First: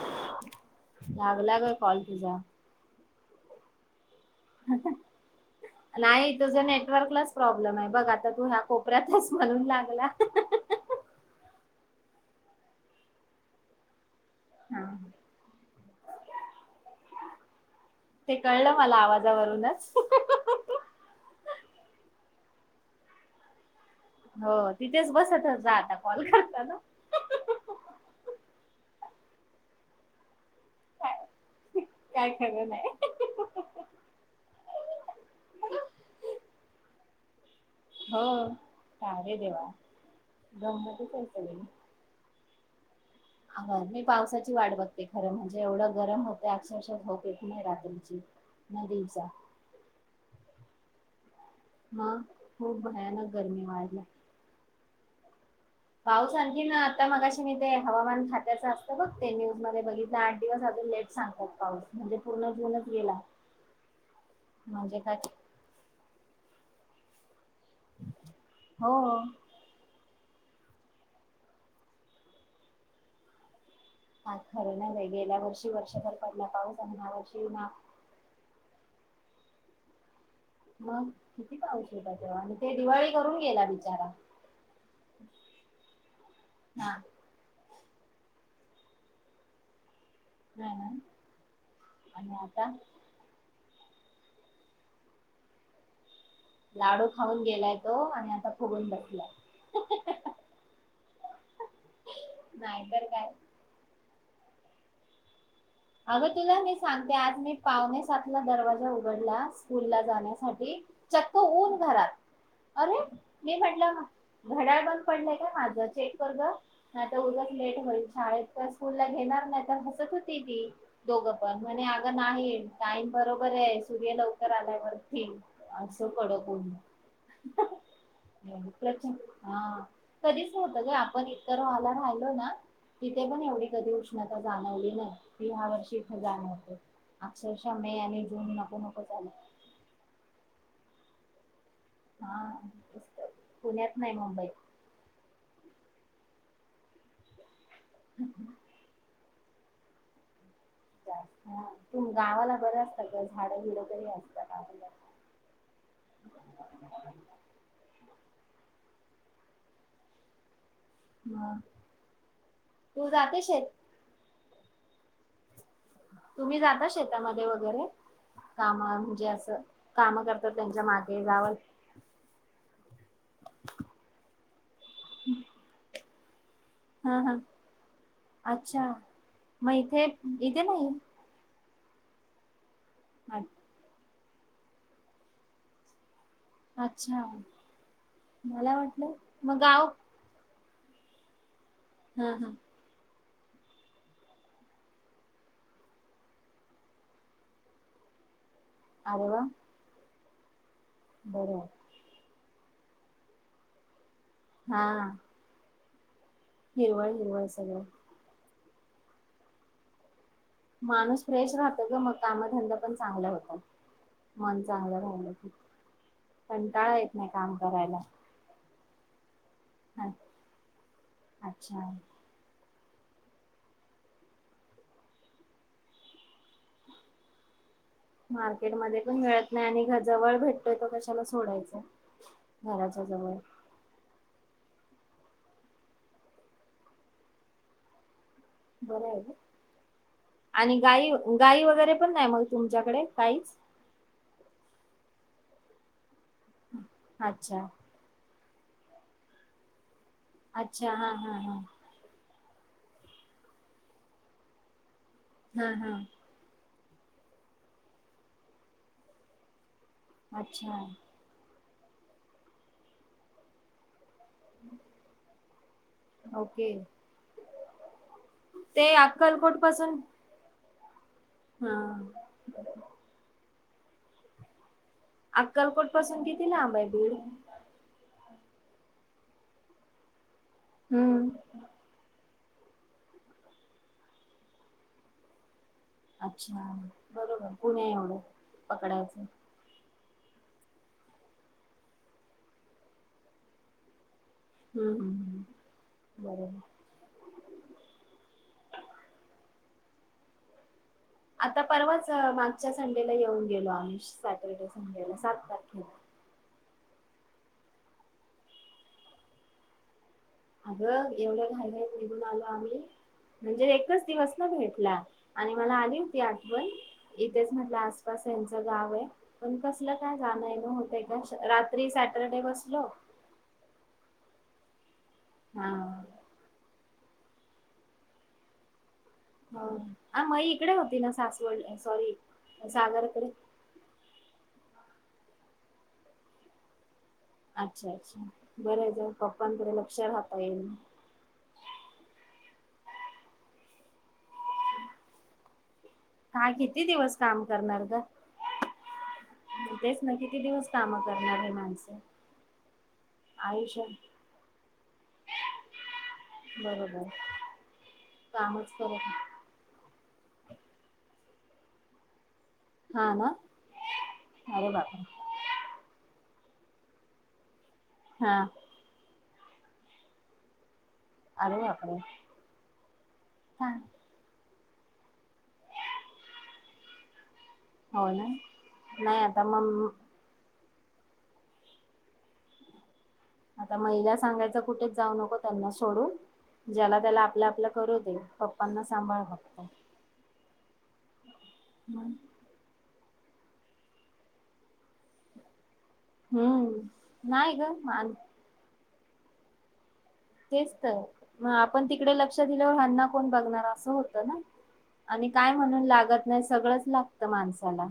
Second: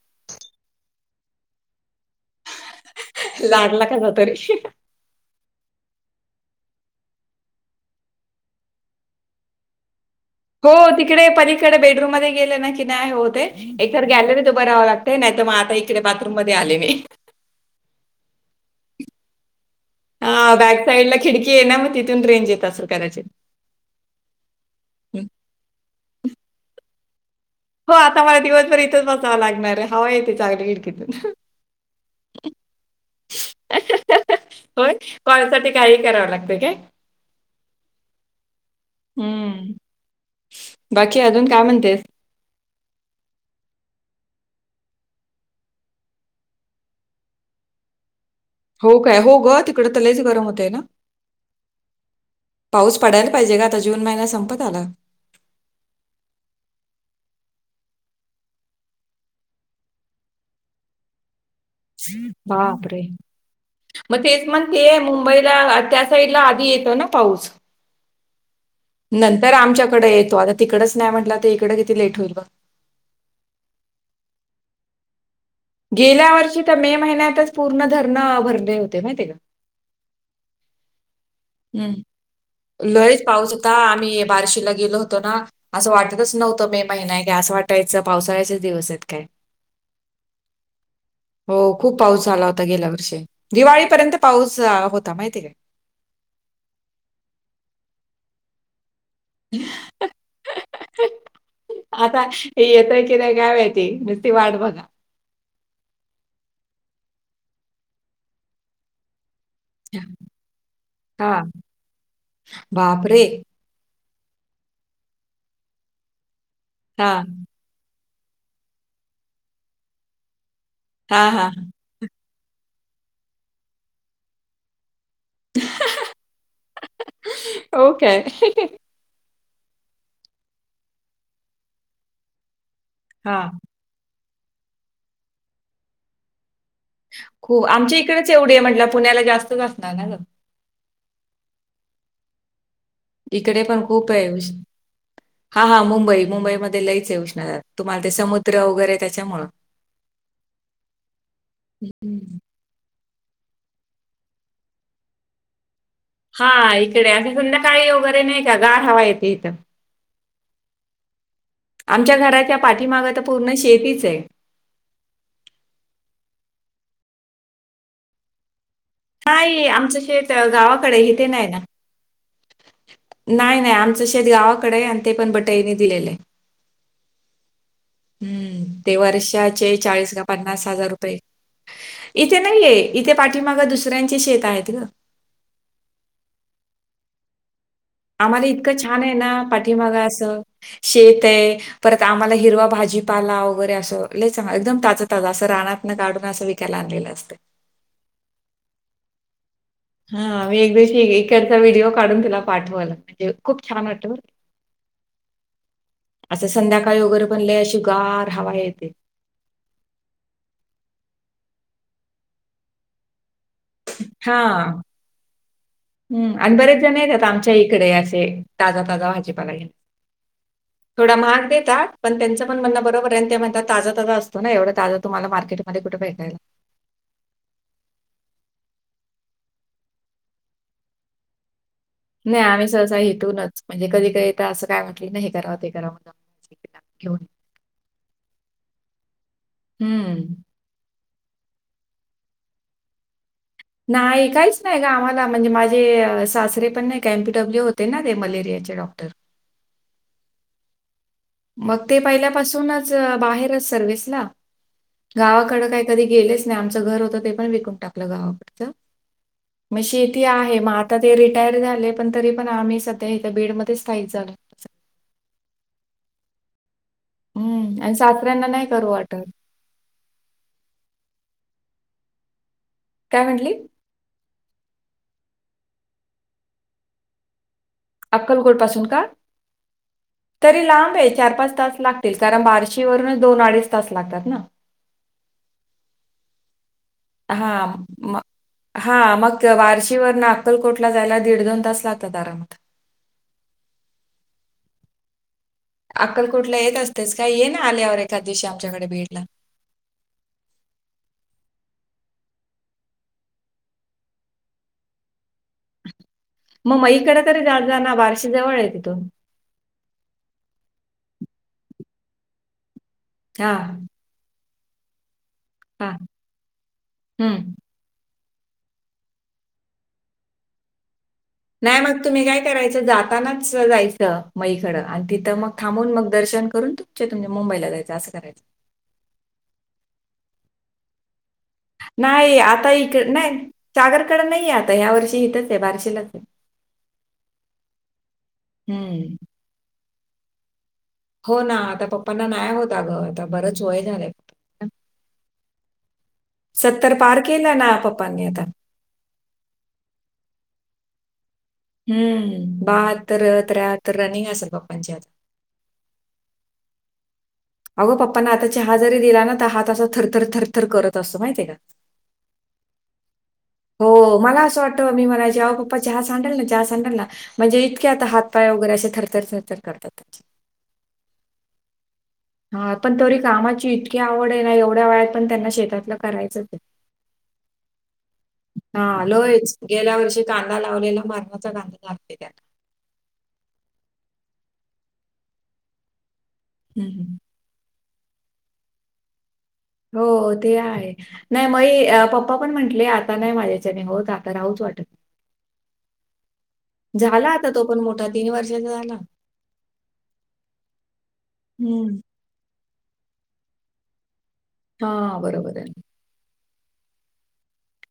[inaudible] लागला का कॉल तुझा लागला कसा तरी नाही तुझ नेटवर्कलाच प्रॉब्लेम आहे बघ आता तू ह्या कोपऱ्यात आहेस म्हणून लागला हो तिकडे पलीकडे बेडरूम मध्ये गेले ना की नाही होत आहे इथं गॅलरी त उभं राहावं लागतय नाही तर मग आता इकडे बाथरूम मध्ये आले मी ते कळलं मला आवाजावरूनच हा बॅक साइड ला खिडकी आहे ना मग तिथून रेंज येत असेल कदाचित हो तिथेच हं. बसत जा आता कॉल करताना हो आता मला दिवसभर इथंच बसावं लागणार आहे हवा येते चांगली खिडकीतून काय खरं नाही होय कोणासाठी काही करावं लागतंय का? हो कारे देव्हा हम्म गहमत बाकी अजून काय कायचलेल म्हणतेस आ मी पावसाची वाट बघते खरं म्हणजे एवढं गरम होतय अक्षरशः होऊक एक नाही रात्रीची ना हो काय दिवसा हो ग तिकडं त लयच गरम होतय ना. मग खूप पाऊस भयानक पडायला पाहिजे ग गरमी आता वाढल्या. जून महिन्यात संपत आला. पाऊस आणखीन न आता मगाशी मी ते हवामान खात्याचं असतं बघ ते न्यूज मध्ये बघितलं आठ दिवस आजू न लेट सांगत. बापरे मग तेच मण म्हणजे ते काय मुंबईला आ त्या साईड ला आधी येतो ना पाऊस. हो नंतर आमच्याकडे ये तो आता तिकडच नाही म्हटलं तर इकडे किती लेट होईल ब घा काय खर नाही बाई, गेल्यावर गेल्या वर्षी तर मे महिन्यातच ना पूर्ण धरण भरले होते माहिती हाय काय. मग किती पाऊस होता तेव्हा आणि ते दिवाळी लयच करून पाऊस गेला होता बिचारा. आम्ही बार्शीला गेलो होतो ना. असं वाटतच नव्हतं मे हा महिना काय असं वाटायचं पावसाळ्याचे दिवस आहेत काय. नाही ना हो खूप पाऊस आणि झाला होता आता गेल्या वर्षी. दिवाळीपर्यंत पाऊस होता माहिती काय. लाडू खाऊन गेलाय तो आणि आता फुगून बसला य आता येतोय की नाही काय माहिती. वाट बघा. अगं तुला मी सांगते आज मी पावणे सातला दरवाजा उघडला. स्कूलला जाण्यासाठी हा चक्क ऊन घरात अरे बापरे! मी म्हटलं घड्याळ बंद पडलाय का माझं चेक कर नाही हा आता उद्या लेट होईल. शाळेच्या स्कूलला घेणार नाही ती हसत होती ती हा हा दोघेपण म्हणे ग नाही टाईम बरोबर आहे सूर्य लवकर आल्यावर ती असं कडक ऊन ओके प्रचंड. हा कधी नव्हतं ग आपण इतर आला राहिलो ना तिथे हा पण एवढी कधी [unintelligible] उष्णता जाणवली नाही ती ह्या वर्षी इथे जाणवते. खूप अक्षरशः मे आमच्या आणि इकडेच एवढी जून आहे नको म्हंटलं नको पुण्याला झालं जास्तच असणार ना ग. हा इकडे पण पुण्यात खूप नाही आहे् मुंबईत हा हा मुंबई मुंबई मुंबईमध्ये लईच आहे उष्णता. तुम्हाला ते समुद्र वगैरे त्याच्यामुळं. जास्त तु हम्म. गावाला बरं असत ग झाड झुड तरी असतात गावाला. हा इकडे असं संधाकाळी वगैरे नाही का गार हवा येते इथं. मग आमच्या घरात या पाठीमाग तू तर जाते पूर्ण शेत शेतीच आहे. तुम्ही जाता शेतामध्ये वगैरे. काम म्हणजे असं नाही आमचं काम शेत अ, करतात त्यांच्या गावाकडे आहे, मागे इथे जाव नाही ना नाही नाही आमचं शेत गावाकडे आहे आणि ते पण बटाईने दिलेलं आहे. हम हम हम्म ते वर्षाचे इथे चाळीस का इथे पन्नास हजार नाही रुपये. इथे नाहीय इथे पाठीमागे दुसऱ्यांचे शेत आहेत ग अच्छा आम्हाला इतकं मला छान आहे वाटलं ना मग गाव पाठीमागेअसं शेत आहे. परत हा आम्हाला हा हिरवा भाजी पाला वगैरे असं लय चांगलं एकदम ताजं ताज असं रानान काढून असं विकायला आणलेलं असते. [unintelligible] आरे वा. हा मी एक दिवशी इकडचा बरं व्हिडिओ काढून तूला पाठव म्हणजे खूप छान वाटतं. हा असं संध्याकाळी हिरवळ वगैरे हिरवळ पण अशी सगळं गार हवा येते. माणूस फ्रेश राहतो ग मग कामधंदा पण चांगला होतो. मन चांगलं राहिलं की. हम्म आणि बरेच जण कंटाळा येत येतात नाही काम आमच्या इकडे करायला असे ताजा ताजा भाजी पाला घेऊन थोडा महाग देतात, अच्छा पण त्यांच पण म्हणणं पर्यंत म्हणात ताजा ताजा असतो ना एवढा ताजा तुम्हाला मार्केटमध्ये कुठे भेटेल. [inaudible] मार्केटमध्ये पण मिळत नाही आणि जवळ भेटतोय तो कशाला सोडायच. नाही. आम्ही सहसा इथूनच म्हणजे कधी काही आता असं काय वाटलं नाही हे करावं ते करावं जा घेऊन बरं आहे. हम्म. आणि गाई गाई वगैरे पण नाही मग तुमच्याकडे काहीच नाही काहीच नाही ग आम्हाला म्हणजे माझी सासरे पण नाही का एमपीडब्ल्यू अच्छा होते ना ते मलेरियाचे डॉक्टर. अच्छा हा हा. हा मग ते पहिल्यापासूनच बाहेरच सर्विसला गावाकड हा काही कधी हा गेलेच नाही. आमचं घर होतं ते पण विकून टाकलं गावाकडचं. मग शेती आहे. मग अच्छा आता ते रिटायर झाले, पण तरी पण आम्ही सध्या इथे बीड मध्ये स्थायिक झालो. ओके. हम्म आणि सासऱ्यांना नाही करू ते वाटत. अक्कलकोट पासून हा. काय म्हंणली? अक्कलकोट पासून कितीला लांब आहे बीड? अक्कलकोट पासून का? तरी लांब आहे हम्म चार पाच तास लागतील. कारण बार्शीवरून दोन, अडीच तास लागतात ना. अच्छा. हा बरोबर पुण्या एवढं म हा पकडायचं मग वार्षि की ववर ना अक्कलकोट ला जायला दीड, दोन तास लागतात आरामात. हम्म. अक्कलकोट बरोबर येत असतेच काय ये ना आल्यावर एखाद दिवशी आमच्याकडे बीड ला. आता परवाच मागच्या संडेला येऊन गेलो आम्ही सॅटर्डे, संडेला तारखेला मग मईकडे तरी दात जा ना बारशी जवळ आहे तिथून. अगं एवढं घाय घई निघून आलो आम्ही म्हणजे हां, एकच दिवस ना भेटला. आणि मला हां, आली होती आठवण इथेच हं. म्हटलं अस च गाव आहे पण कसलं काय जाण येणं होतं. नाही मग तुम्ही काय करायचं जातानाच जायचं मै कडं. तिथं मग हा थांबून मग दर्शन करून तुमचे तुम मुंबईला जायचं असं करायचं. ह आ मही इकडे होती ना सास नाही. आता इक नाही सागरकड नाही आ आता ह्या वर्षी इथच आहे बारशीलाच. अच्छा अच्छा. बर हं. पप्पांकडे लक्षात राहता येईल. हो ना आता पप्पांना नाही होता ग आता बरंच वय झालंय हा किती सत्तर दिवस पार काम केलं ना करणार ग पप्पांनी आता का तेच ना किती दिवस. काम करणार आहेत. हम्म बाहत्तर, आयुष्य त्रेहात्तर रनिंग असल पप्पांची आ बरोबर. अगं पप्पाना आता कामच चहा जरी दिला करत ना तर हात असा थरथर थरथर करत असतो माहिय का. हा ना हो मला असं अरे वाटतं बापरे मी मला जेव्हा पप्पा चहा सांडल ना चहा सांडाल ना म्हणजे इतके आता हात हा पाय वगैरे असे थरथर करतात. अरे बाप रे! हा पण तरी कामाची इतकी आवड आहे ना एव ढा या वयात पण त्यांना शेतातलं करायचंच आहे. हो ना हा नाही आता लोयच मग गेल्या वर्षी कान डा लावलेला मारण्याचा गांध लागते त्याला आता महिला सांगायच कुठेच जाऊ नको त्यांना सोडून ज्याला हम्म. त्याला आपल्या आपल्या करू दे पप्पांना सांभाळ फक्त. हो ते आहे नाही म ए पप्पा पण म्हटले आ ता नाही माझ्याच्याने होत आता राहूच वाटत. हम्म झाला आता नाही तो ग पण मोठा मान- तीन वर्षाचा झाला. तेच तर म आपण हम्म. तिकडे लक्ष दिल्यावर ह्यांना कोण बघणार असं होतं ना. हां, आणि काय बरोबर आहे. म्हणून लागत नाही सगळंच लागतं माणसाला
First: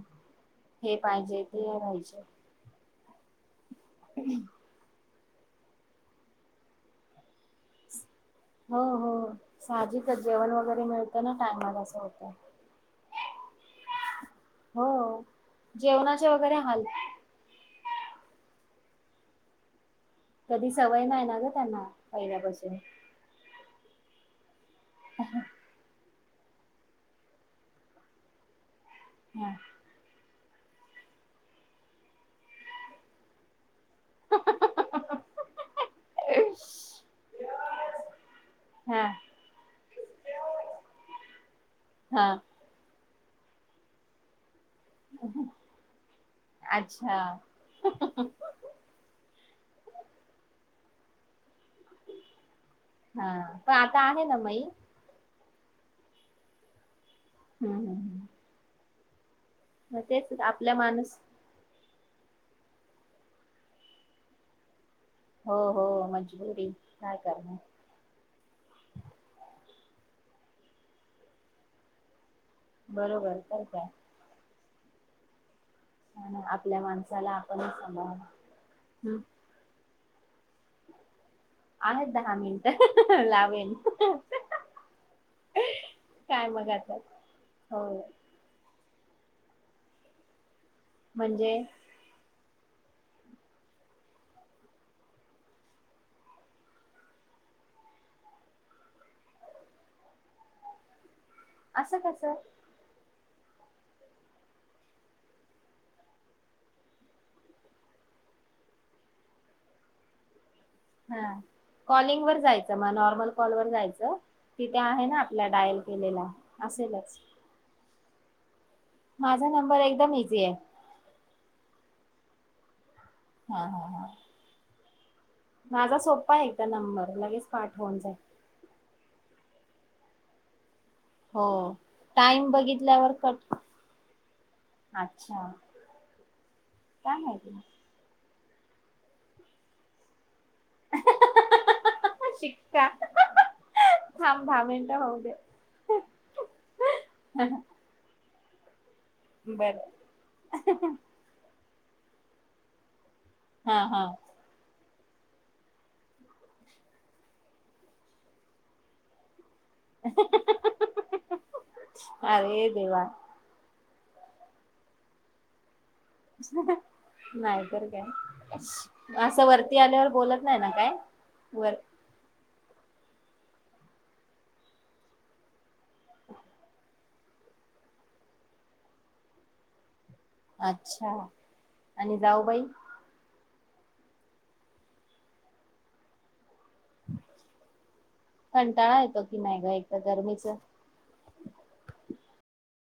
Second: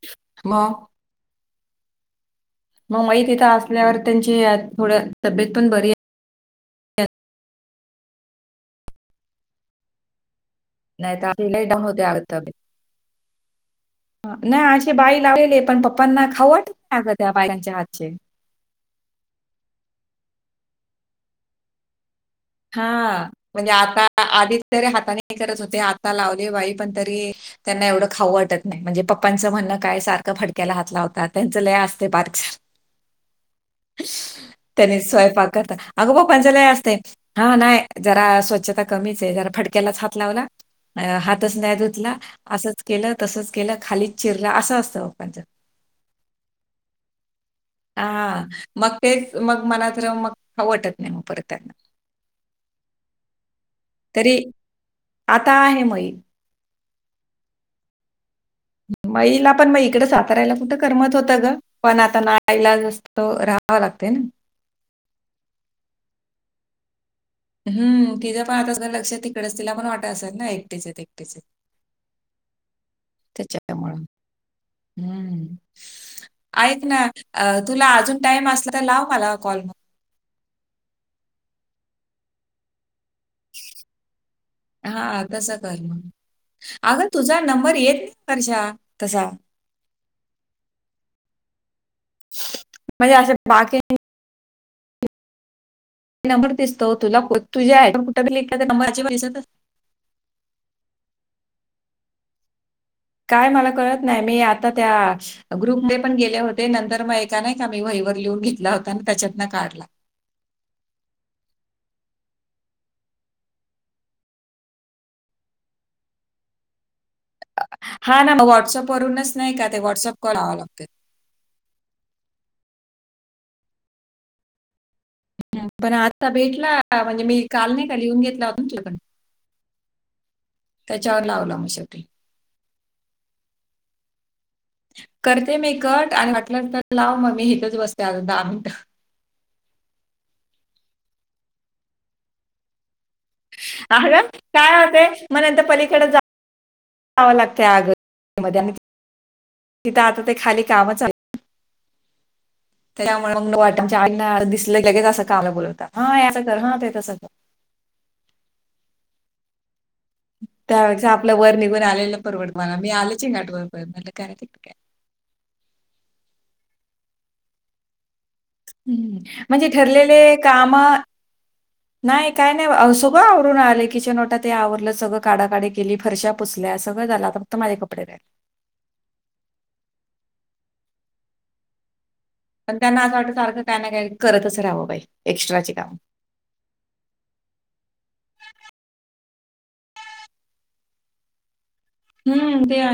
मग हे पाहिजे ते राहिजे. मग मई तिथं असल्यावर त्यांची थोड्या तब्येत पण बरी हो हो साजी तर जेवण वगैरे मिळतं नाहीतर ना आपली लई टायमला डाऊन असं होते अगं होतं. तब्येत. हा नाही अशी बाई हो लावलेले पण पप्पांना जेवणाचे वगैरे खाऊवटत हाल नाही अगं त्या बाईकांच्या हातचे. कधी सवय नाही ना ग त्यांना. पहिल्यापासून हा म्हणजे आता आधीच जरी हाताने करत होते आ ता लावली बाई पण तरी त्यांना एवढं खाऊ वाटत नाही म्हणजे पप्पांचं हा. म्हणण काय सार फडक्याला हात लावतात होता त्यांचा लय असते. [unintelligible] त्यानी स्वयंपाक करता अगो पप्पांच्या लय असते. हा नाही जरा स्वच्छता हा कमीच आहे जरा फडक्यालाच हात लावला हातच नाय धुतला हा असचं केलं तसचं केलं खालीच चिर असं असतं पप्पांच्या अच्छा हा मग ते मग मला तर मग खाउ वाटत नाही मग परत त्यांना. हा पण आता आहे तरी ना मई? आता आहे मई. हम्म हम्म. मईला पण मग इकडे तेच सातारायला आपला कुठं करमत माणूस होतं ग. पण आता नाईला जस तो राहावा लागते ना. हो हो मजबुरी. काय करणार हम्म, तिच्यां पण आताच लक्षात तिकडेच तिला पण वाटय असल ना एकटेच आहेत एकटेच आहेत. बरोबर तर काय. त्याच्यामुळं. हम्म. हा ना, आपल्या ऐक ना माणसाला आपण तुला सांभाळ अजून टाइम असला तर लाव हम्म, मला कॉल मग. आहेत दहा मिनिट लावेल. हा तसं कर म मग आता अगं तुझा नंबर हो येत नाय वर्षा. तसाव म्हणजे म्हणजे असे बाकी ते नंबर दिसतो तुला तुझे आहे [unintelligible] कुठ नंबरची [unintelligible] दिसत [unintelligible] असं कस काय मला कळत नाही मी आता त्या ग्रुपमध्ये पण गेले होते. नंतर मग एका नाही का मी वही लिहून घेतला होता त्याच्यातन काढला. हा कॉलिंगवर जायचं मग नॉर्मल कॉलवर जायचं तिथे आहे ना आपल्या डायल केलेला, असेलच. हा ना मग व्हॉट्सअप वरूनच माझा नाही का ते नंबर एकदम व्हॉट्सअप कॉल इझी आहे लावावा लागतेत. हा, हा, हा. पण माझा आत्ता सोपा आहे एकदा भेटला नंबर म्हणजे मी लगेच काल पाठ नाही का होऊन जाईल लिहून घेतला होता तुझ्याकडनं. त्याच्यावर हो लावला मग शेवटी टाइम बघितल्यावर कट अच्छा करते मी कट आणि वाटल्यानंतर लाव काय मग मी माहिती इथंच बसते अजुन दहा मिनटं. शिक्का अग थांब दहा काय मिनिटं होतेय होऊ दे मग नंतर पलीकडे जा जावं लागत आग. [unintelligible] आणि बर तिथं आता ते खाली काम चाले त्यामुळे हा हा मग [unintelligible] दिसलं की लगेच असं कामाला बोलवता. हा हे असं कर हा ते तसं कर. त्यापेक्षा आपलं वर निघून आलेलं परवडत अरे मला मी देवा आलेच नाटवर मग म्हंटल काय तर काय. नाही तर काय. हं असं म्हणजे वरती आल्यावर ठरलेले बोलत नाही ना काम काय वर नाही काय नाही सगळं आवरून आले. किचओटा तेन आवरलं, सगळं काडाकाडी केली, फरश्या पुसल्या सगळं झालं आता फक्त माझे कपडे राहिले. अच्छा. आणि जाऊबाई पण त्यांना असं वाटत सारखं त्यांना काय करतच राहावं बाई एक्स्ट्राची काम कंटाळा येतो की, नाही ग एक तर गरमीच हम्म ते आहे.